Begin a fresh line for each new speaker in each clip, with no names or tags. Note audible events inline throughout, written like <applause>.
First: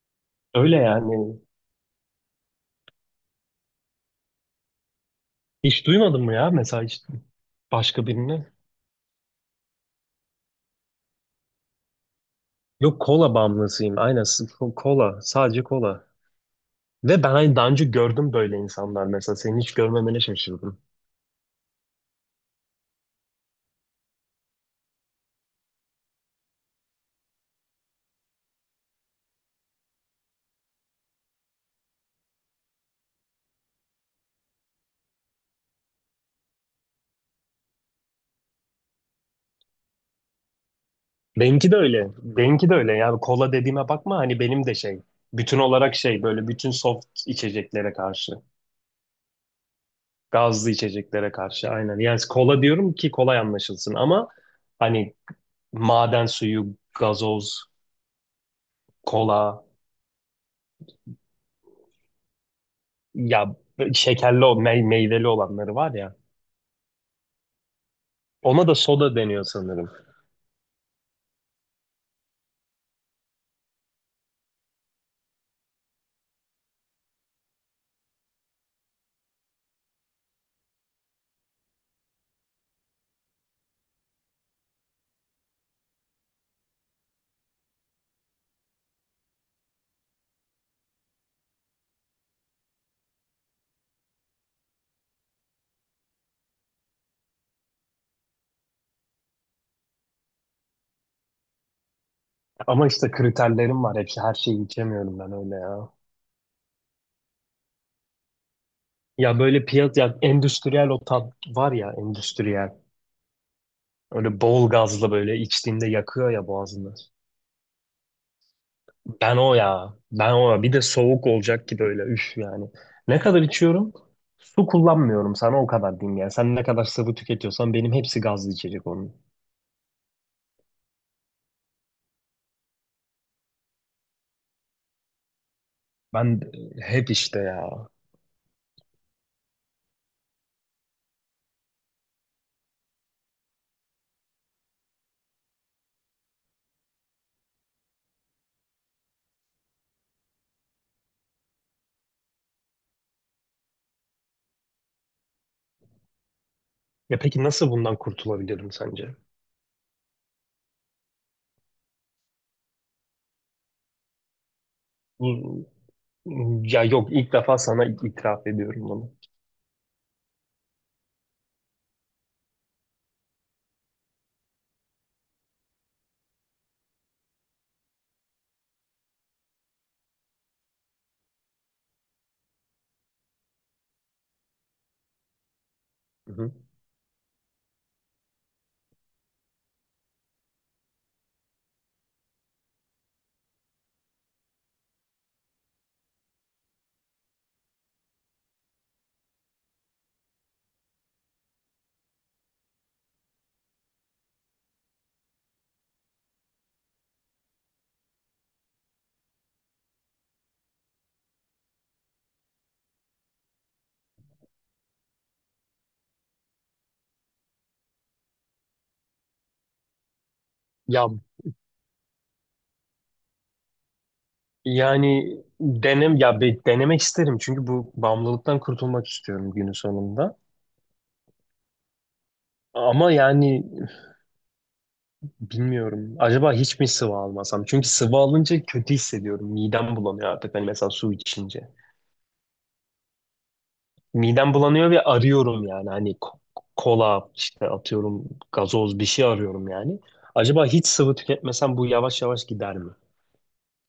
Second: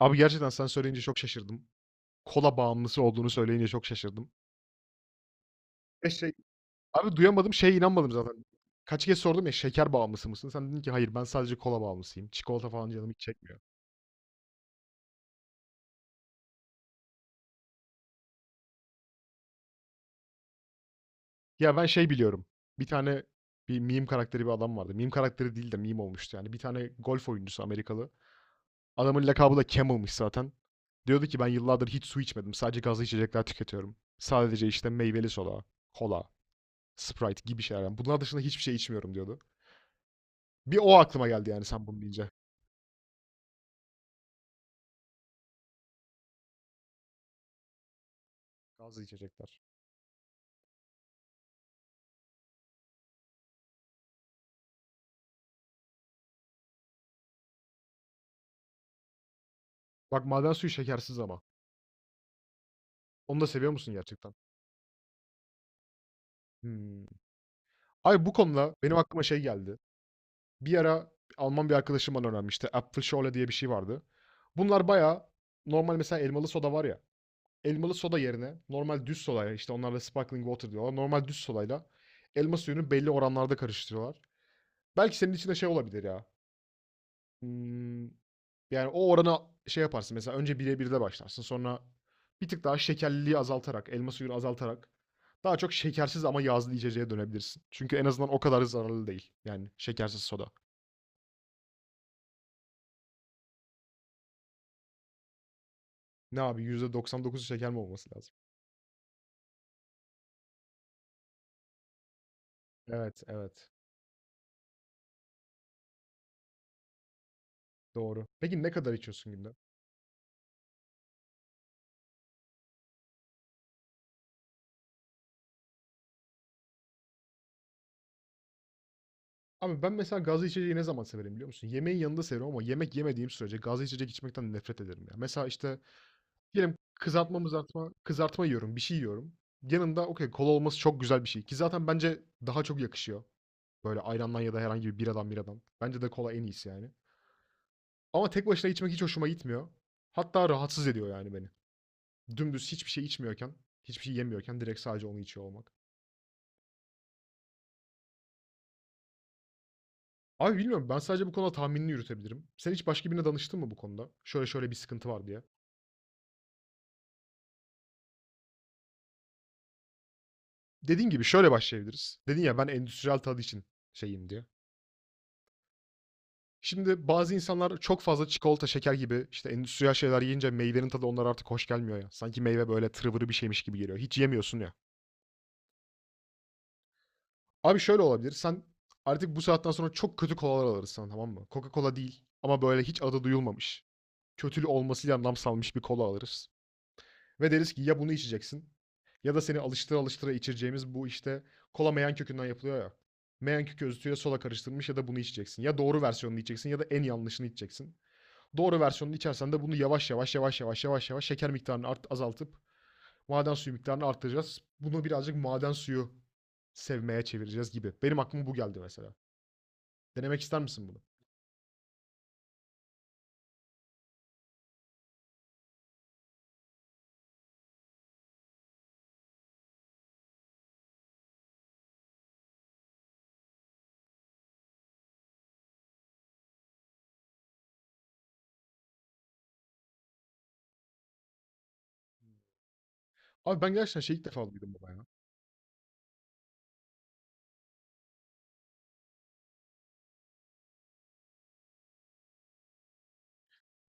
Abi gerçekten sen
Öyle
söyleyince çok
yani.
şaşırdım. Kola bağımlısı olduğunu söyleyince çok şaşırdım.
Hiç
Ve
duymadın
şey
mı ya, mesela hiç
Abi duyamadım, şeye
başka
inanmadım zaten.
birini?
Kaç kez sordum ya, "Şeker bağımlısı mısın?" Sen dedin ki, "Hayır, ben sadece kola bağımlısıyım. Çikolata falan
Yok,
canım hiç
kola
çekmiyor."
bağımlısıyım. Aynen kola. Sadece kola. Ve ben hani daha önce gördüm böyle insanlar mesela. Seni hiç görmemene şaşırdım.
Ya ben şey biliyorum, bir tane bir meme karakteri bir adam vardı. Meme karakteri değil de meme olmuştu yani. Bir tane golf oyuncusu Amerikalı. Adamın lakabı da Camel'mış zaten. Diyordu ki, "Ben yıllardır hiç su içmedim. Sadece gazlı içecekler tüketiyorum. Sadece işte meyveli soda, kola, Sprite gibi şeyler. Yani bunlar dışında hiçbir şey içmiyorum," diyordu. Bir o aklıma geldi yani
Benimki de
sen bunu
öyle.
deyince.
Benimki de öyle. Yani kola dediğime bakma, hani benim de şey. Bütün olarak şey, böyle bütün soft içeceklere karşı.
Gazlı içecekler.
Gazlı içeceklere karşı, aynen. Yani kola diyorum ki kolay anlaşılsın ama hani maden suyu, gazoz, kola.
Bak maden suyu şekersiz ama. Onu da
Ya,
seviyor musun gerçekten?
şekerli o meyveli olanları var ya.
Hmm. Ay bu
Ona da
konuda benim
soda
aklıma şey
deniyor
geldi.
sanırım.
Bir ara Alman bir arkadaşım bana öğrenmişti. Apfelschorle diye bir şey vardı. Bunlar bayağı normal, mesela elmalı soda var ya. Elmalı soda yerine normal düz sodayla, işte onlarla sparkling water diyorlar. Normal düz sodayla elma suyunu belli oranlarda karıştırıyorlar. Belki senin için de şey olabilir ya. Hımm, yani, o orana şey yaparsın mesela, önce 1'e 1'de başlarsın. Sonra bir tık daha şekerliliği azaltarak, elma suyunu azaltarak daha çok şekersiz ama yağlı içeceğe dönebilirsin. Çünkü en azından o kadar zararlı değil. Yani şekersiz soda.
Ama işte kriterlerim var hepsi. Her şeyi içemiyorum ben öyle ya.
Ne abi, %99'u şeker mi olması lazım?
Ya böyle piyaz ya endüstriyel, o tat var ya, endüstriyel.
Evet, evet.
Öyle bol gazlı böyle içtiğinde yakıyor ya boğazını.
Doğru. Peki ne kadar içiyorsun
Ben
günde?
o ya. Ben o ya. Bir de soğuk olacak ki böyle, üf yani. Ne kadar içiyorum? Su kullanmıyorum, sana o kadar diyeyim yani. Sen ne kadar sıvı tüketiyorsan benim hepsi gazlı içecek onun.
Abi ben mesela gazlı içeceği ne zaman severim biliyor musun? Yemeğin yanında severim ama yemek yemediğim sürece gazlı içecek içmekten nefret ederim ya. Mesela, işte,
Ben
diyelim
hep işte
kızartma
ya.
mızartma, kızartma yiyorum, bir şey yiyorum. Yanında okay, kola olması çok güzel bir şey ki zaten bence daha çok yakışıyor. Böyle ayrandan ya da herhangi bir biradan. Bence de kola en iyisi yani. Ama tek başına içmek hiç hoşuma gitmiyor. Hatta rahatsız ediyor yani beni. Dümdüz hiçbir şey içmiyorken, hiçbir şey yemiyorken direkt sadece onu içiyor olmak.
Ya peki nasıl bundan kurtulabilirim sence?
Abi bilmiyorum, ben sadece bu konuda tahminini yürütebilirim. Sen hiç başka birine danıştın mı bu konuda? Şöyle şöyle bir sıkıntı var
Bu
diye.
ya Yok, ilk defa sana itiraf ediyorum bunu.
Dediğin gibi şöyle başlayabiliriz. Dedin ya ben endüstriyel tadı için şeyim diye. Şimdi bazı insanlar çok fazla çikolata, şeker gibi işte endüstriyel şeyler yiyince meyvenin tadı onlara artık hoş gelmiyor ya. Sanki meyve böyle tırvırı bir şeymiş gibi geliyor. Hiç yemiyorsun ya.
Hı hı.
Abi şöyle olabilir. Sen artık bu saatten sonra çok kötü kolalar alırsın, tamam mı? Coca-Cola değil ama böyle hiç adı duyulmamış. Kötülü olmasıyla nam salmış bir kola alırız. Ve deriz ki ya bunu içeceksin ya da seni alıştıra alıştıra içireceğimiz bu işte kola meyan kökünden yapılıyor ya. Meyan kökü özütüyle sola karıştırılmış, ya da bunu içeceksin. Ya doğru versiyonunu içeceksin ya da en yanlışını içeceksin. Doğru versiyonunu içersen de bunu yavaş yavaş yavaş yavaş yavaş yavaş şeker miktarını azaltıp maden suyu miktarını arttıracağız. Bunu birazcık maden suyu sevmeye çevireceğiz gibi. Benim aklıma bu geldi mesela. Denemek ister misin bunu?
Ya yani denemek isterim çünkü bu bağımlılıktan kurtulmak istiyorum günün sonunda. Ama yani bilmiyorum. Acaba hiç mi sıvı almasam? Çünkü sıvı alınca kötü hissediyorum. Midem bulanıyor artık. Hani mesela su içince.
Abi ben gerçekten şey ilk defa
Midem
duydum baba
bulanıyor ve
ya.
arıyorum yani. Hani kola işte, atıyorum, gazoz, bir şey arıyorum yani. Acaba hiç sıvı tüketmesem bu yavaş yavaş gider mi?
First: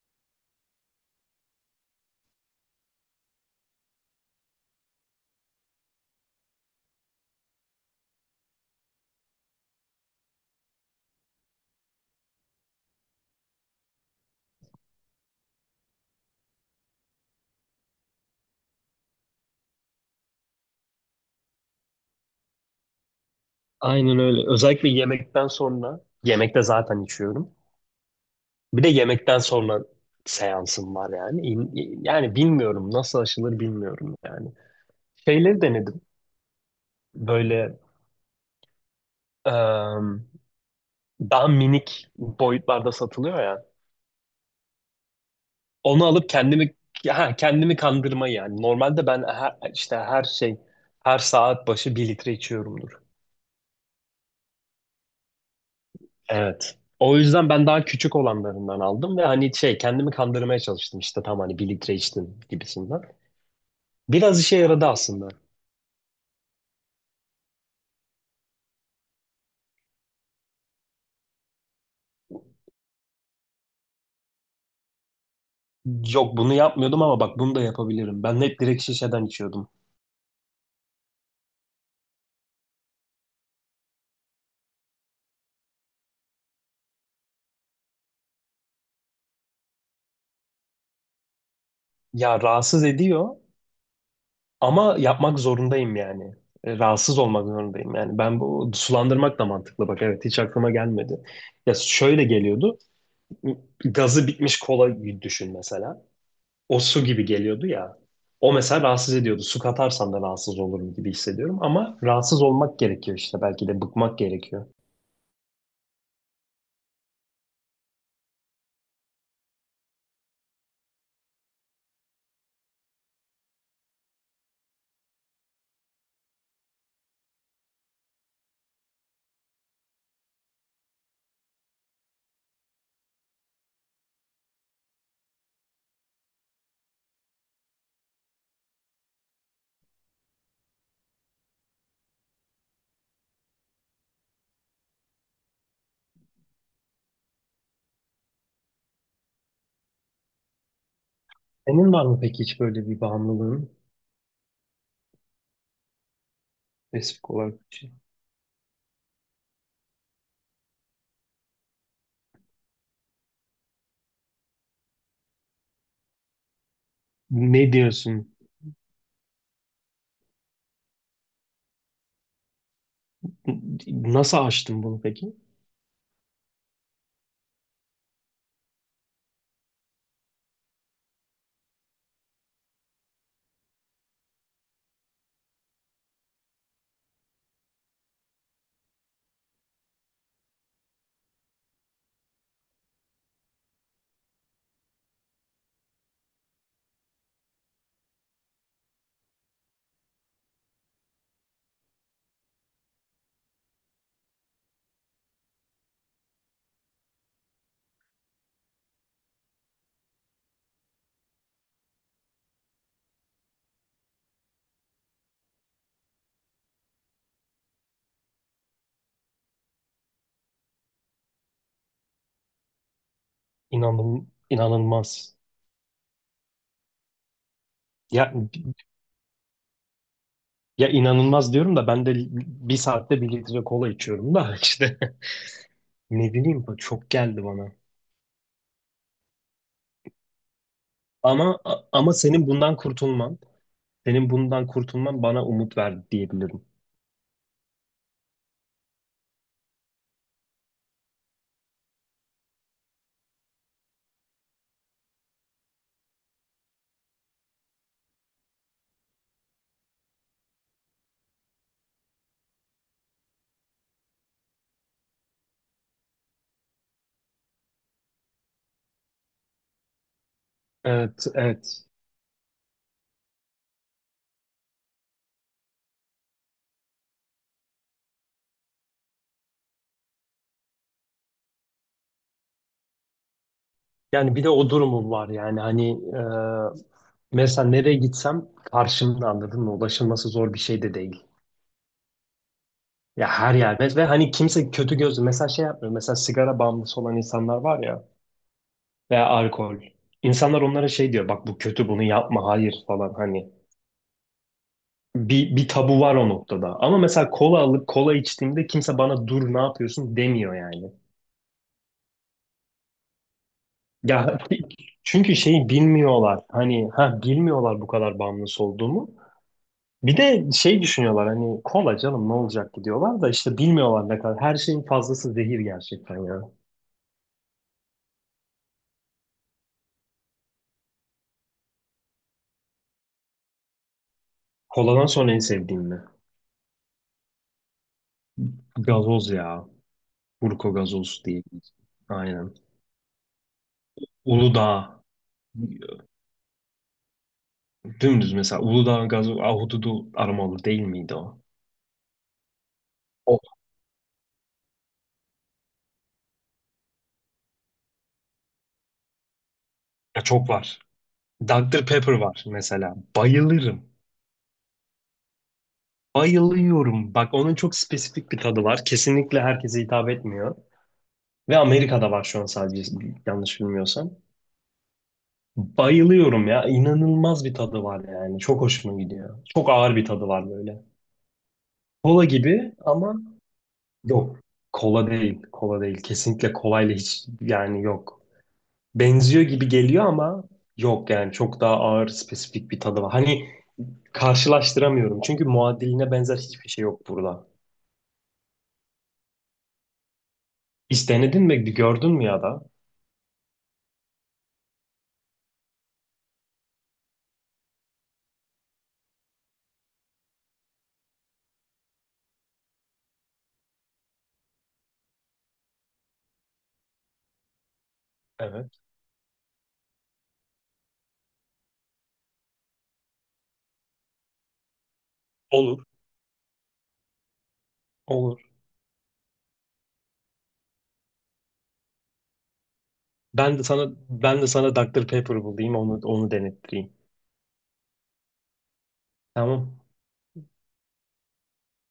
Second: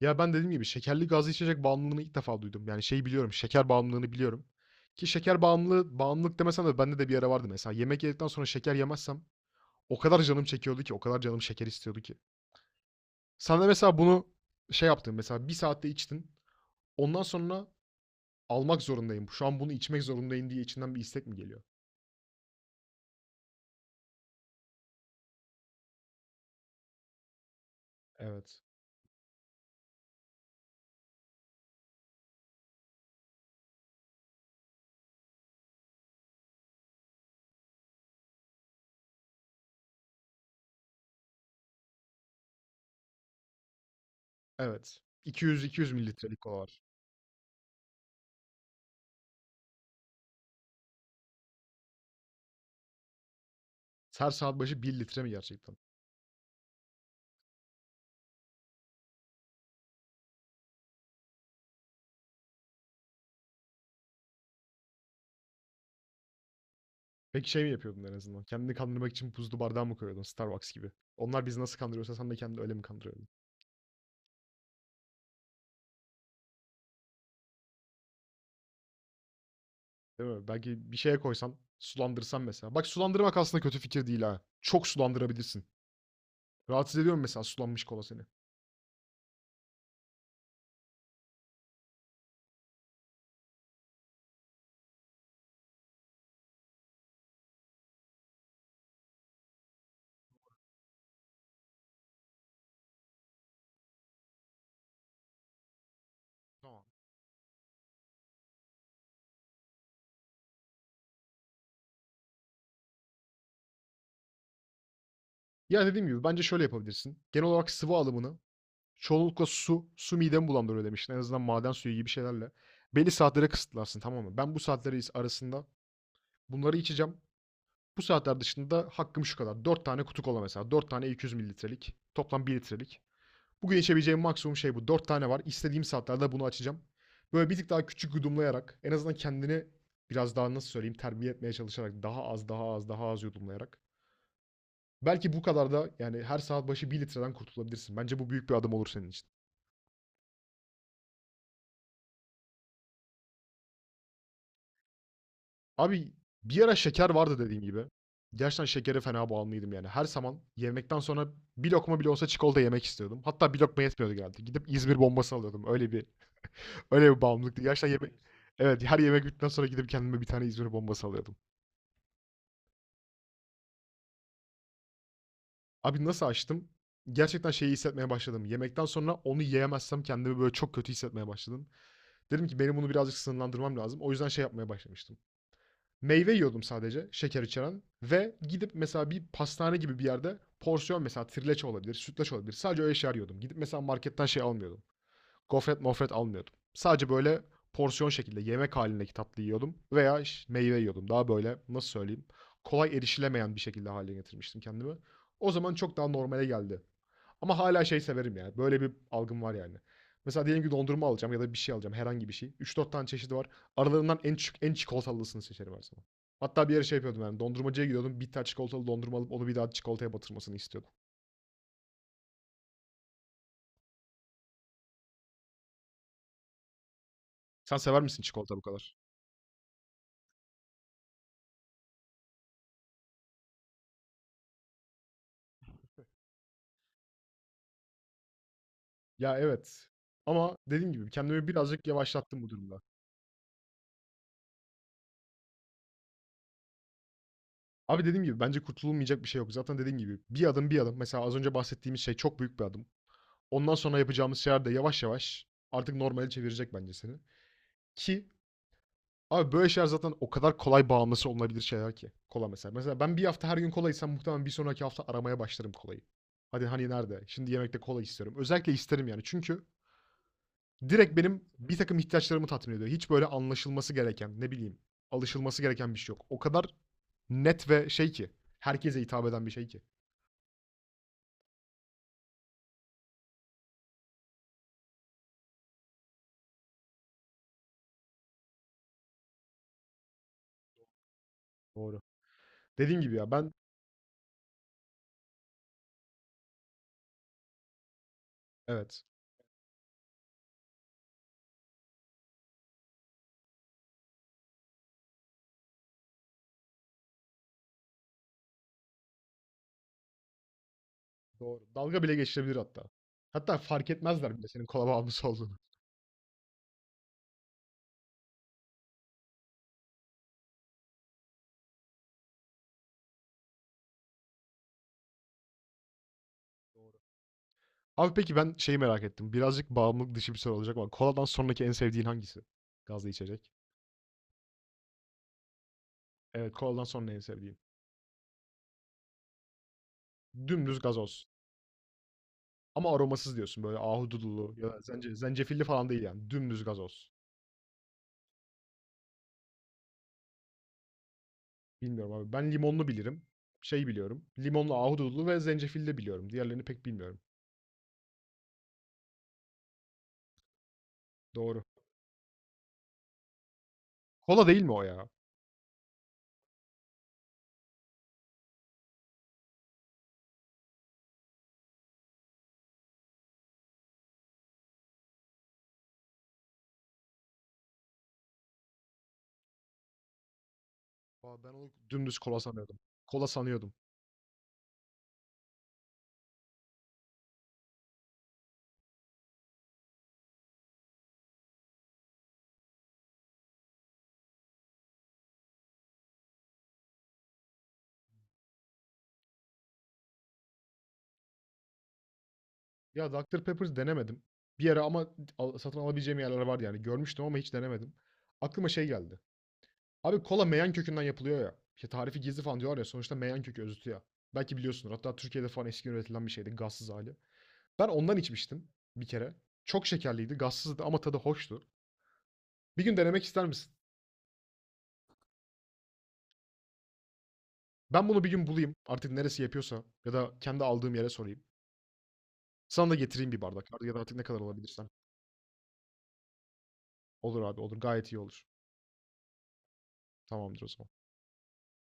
Ya ben dediğim gibi şekerli gazlı içecek bağımlılığını ilk defa duydum. Yani şey biliyorum, şeker bağımlılığını biliyorum. Ki bağımlılık demesem de bende de bir ara vardı mesela. Yemek yedikten sonra şeker yemezsem o kadar canım çekiyordu ki, o kadar canım şeker istiyordu ki. Sen de mesela bunu şey yaptın mesela, bir saatte içtin. Ondan sonra almak zorundayım, şu an bunu içmek zorundayım diye içinden bir istek mi geliyor?
Aynen öyle. Özellikle yemekten sonra, yemekte zaten içiyorum.
Evet.
Bir de yemekten sonra seansım var yani. Yani bilmiyorum, nasıl aşılır bilmiyorum yani. Şeyleri denedim. Böyle em, daha minik boyutlarda satılıyor ya.
Evet. 200-200
Onu alıp
mililitrelik
kendimi,
kolalar.
ha, kendimi kandırma yani. Normalde ben işte her şey, her saat başı bir litre içiyorumdur.
Her saat başı bir litre mi gerçekten?
Evet. O yüzden ben daha küçük olanlarından aldım ve hani şey, kendimi kandırmaya çalıştım işte tam hani bir litre içtim gibisinden. Biraz işe yaradı aslında.
Peki şey mi yapıyordun en azından? Kendini kandırmak için buzlu bardağa mı koyuyordun, Starbucks gibi? Onlar bizi nasıl kandırıyorsa sen de kendini öyle mi kandırıyordun?
Yok, bunu yapmıyordum ama bak bunu da yapabilirim. Ben hep direkt şişeden içiyordum.
Değil mi? Belki bir şeye koysan, sulandırsan mesela. Bak sulandırmak aslında kötü fikir değil ha. Çok sulandırabilirsin. Rahatsız ediyor mu mesela sulanmış kola seni?
Ya rahatsız ediyor ama yapmak zorundayım yani. Rahatsız olmak zorundayım yani. Ben bu, sulandırmak da mantıklı, bak evet, hiç aklıma gelmedi. Ya şöyle geliyordu. Gazı bitmiş kola düşün mesela. O
Tamam.
su gibi geliyordu ya. O mesela rahatsız ediyordu. Su katarsan da rahatsız olurum gibi hissediyorum. Ama rahatsız olmak gerekiyor işte. Belki de bıkmak gerekiyor.
Ya dediğim gibi bence şöyle yapabilirsin. Genel olarak sıvı alımını, çoğunlukla su midemi bulandırıyor demiştin. En azından maden suyu gibi şeylerle. Belli saatlere kısıtlarsın, tamam mı? Ben bu saatleri arasında bunları içeceğim. Bu saatler dışında hakkım şu kadar. Dört tane kutu kola mesela. Dört tane 200 mililitrelik. Toplam bir litrelik. Bugün içebileceğim maksimum şey bu. 4 tane var. İstediğim saatlerde bunu açacağım. Böyle bir tık daha küçük yudumlayarak, en azından kendini biraz daha nasıl söyleyeyim, terbiye etmeye çalışarak daha az daha az daha az yudumlayarak. Belki bu kadar da yani her saat başı bir litreden kurtulabilirsin. Bence bu büyük bir adım olur senin için.
Senin var mı peki hiç böyle bir bağımlılığın
Abi bir ara şeker
spesifik
vardı
olarak?
dediğim
Bir
gibi.
şey?
Gerçekten şekere fena bağımlıydım yani. Her zaman yemekten sonra bir lokma bile olsa çikolata yemek istiyordum. Hatta bir lokma yetmiyordu genelde. Gidip İzmir bombası alıyordum. Öyle bir bağımlılıktı.
Ne
Gerçekten yemek
diyorsun?
evet, her yemek bittikten sonra gidip kendime bir tane İzmir bombası alıyordum.
Nasıl aştın bunu peki?
Abi nasıl açtım? Gerçekten şeyi hissetmeye başladım. Yemekten sonra onu yiyemezsem kendimi böyle çok kötü hissetmeye başladım. Dedim ki benim bunu birazcık sınırlandırmam lazım. O yüzden şey yapmaya başlamıştım. Meyve yiyordum sadece, şeker içeren ve gidip mesela bir pastane gibi bir yerde porsiyon, mesela trileçe olabilir, sütlaç olabilir. Sadece öyle şeyler yiyordum. Gidip mesela marketten şey almıyordum. Gofret mofret almıyordum. Sadece böyle porsiyon şekilde yemek halindeki tatlı yiyordum veya meyve yiyordum. Daha böyle nasıl söyleyeyim, kolay erişilemeyen bir şekilde haline getirmiştim kendimi. O zaman çok daha normale geldi. Ama hala şey severim yani. Böyle bir algım var yani. Mesela diyelim ki dondurma alacağım ya da bir şey alacağım. Herhangi bir şey. 3-4 tane çeşidi var. Aralarından en küçük, en çikolatalısını seçerim her zaman. Hatta bir yere şey yapıyordum yani. Dondurmacıya gidiyordum. Bir tane çikolatalı dondurma alıp onu bir daha çikolataya batırmasını istiyordum.
İnanın, inanılmaz.
Sen sever misin
Ya,
çikolata bu kadar?
ya inanılmaz diyorum da ben de bir saatte bir litre kola içiyorum da <laughs> işte. Ne bileyim, bu çok geldi bana.
Ya, evet, ama dediğim gibi kendimi
Ama
birazcık
Ama senin
yavaşlattım bu
bundan
durumda.
kurtulman, senin bundan kurtulman bana umut verdi diyebilirim.
Abi, dediğim gibi bence kurtululmayacak bir şey yok. Zaten dediğim gibi bir adım bir adım. Mesela az önce bahsettiğimiz şey çok büyük bir adım. Ondan sonra yapacağımız şeyler de yavaş yavaş artık normale çevirecek bence seni. Ki abi böyle şeyler zaten o kadar kolay bağımlısı olunabilir şeyler ki. Kola mesela. Mesela ben bir hafta her gün kola içsem muhtemelen bir sonraki hafta aramaya başlarım kolayı. Hadi hani nerede? Şimdi yemekte kola istiyorum. Özellikle isterim yani çünkü direkt
Evet,
benim bir
evet.
takım ihtiyaçlarımı tatmin ediyor. Hiç böyle anlaşılması gereken, ne bileyim, alışılması gereken bir şey yok. O kadar net ve şey ki, herkese hitap eden bir şey ki.
Yani bir de o durumum var yani, hani mesela nereye gitsem karşımda, anladın mı? Ulaşılması zor bir şey de değil.
Doğru. Dediğim gibi
Ya
ya
her
ben,
yer, ve hani kimse kötü gözlü mesela şey yapmıyor. Mesela sigara bağımlısı olan insanlar var ya,
evet,
veya alkol. İnsanlar onlara şey diyor, bak bu kötü, bunu yapma, hayır falan hani. Bir tabu var o noktada. Ama mesela kola alıp kola içtiğimde kimse bana dur ne yapıyorsun demiyor yani.
doğru. Dalga bile geçilebilir hatta. Hatta fark
Ya
etmezler bile senin kola
<laughs>
bağımlısı
çünkü
olduğunu.
şeyi bilmiyorlar. Hani ha, bilmiyorlar bu kadar bağımlısı olduğumu. Bir de şey düşünüyorlar, hani kola, canım ne olacak ki diyorlar da işte bilmiyorlar ne kadar. Her şeyin fazlası zehir gerçekten ya.
Doğru. Abi peki ben şeyi merak ettim. Birazcık bağımlılık dışı bir soru olacak ama koladan sonraki en sevdiğin hangisi? Gazlı içecek.
Koladan sonra en sevdiğim ne?
Evet, koladan sonra en sevdiğin.
Gazoz ya. Burko
Dümdüz
gazoz
gazoz.
diye. Aynen.
Ama aromasız diyorsun, böyle ahududulu ya da
Uludağ.
zencefilli falan değil yani. Dümdüz gazoz.
Dümdüz mesela Uludağ gazoz ahududu aromalı değil miydi o?
Bilmiyorum abi. Ben limonlu bilirim.
O,
Şey biliyorum. Limonlu, ahududulu ve zencefilli de biliyorum. Diğerlerini pek bilmiyorum.
ya çok var.
Doğru.
Dr. Pepper var mesela. Bayılırım.
Kola değil mi o ya?
Bayılıyorum. Bak onun çok spesifik bir tadı var. Kesinlikle herkese hitap etmiyor. Ve Amerika'da var şu an sadece, yanlış bilmiyorsam. Bayılıyorum ya. İnanılmaz bir tadı var yani. Çok hoşuma gidiyor. Çok ağır bir tadı var böyle.
Aa, ben onu dümdüz
Kola
kola
gibi
sanıyordum.
ama
Kola sanıyordum.
yok. Kola değil. Kola değil. Kesinlikle kolayla hiç, yani yok. Benziyor gibi geliyor ama yok yani. Çok daha ağır spesifik bir tadı var. Hani karşılaştıramıyorum. Çünkü muadiline benzer hiçbir şey yok burada. Hiç denedin mi? Gördün mü ya da?
Ya Dr. Pepper denemedim. Bir ara ama satın alabileceğim yerler vardı yani. Görmüştüm ama hiç denemedim. Aklıma şey geldi. Abi kola meyan kökünden yapılıyor ya. İşte tarifi gizli falan diyorlar ya. Sonuçta meyan kökü özütü ya. Belki biliyorsunuz. Hatta Türkiye'de falan eski üretilen bir şeydi. Gazsız hali. Ben ondan içmiştim
Evet.
bir kere. Çok şekerliydi, gazsızdı ama tadı hoştu. Bir gün denemek ister misin?
Olur.
Ben bunu bir
Olur.
gün bulayım. Artık neresi yapıyorsa ya da kendi aldığım yere sorayım. Sana da getireyim bir
Ben de
bardak
sana,
ya da artık ne
ben
kadar
de sana
olabilirsen.
doktor Pepper bulayım, onu onu denettireyim.
Olur abi olur. Gayet iyi olur.
Tamam.
Tamamdır o zaman.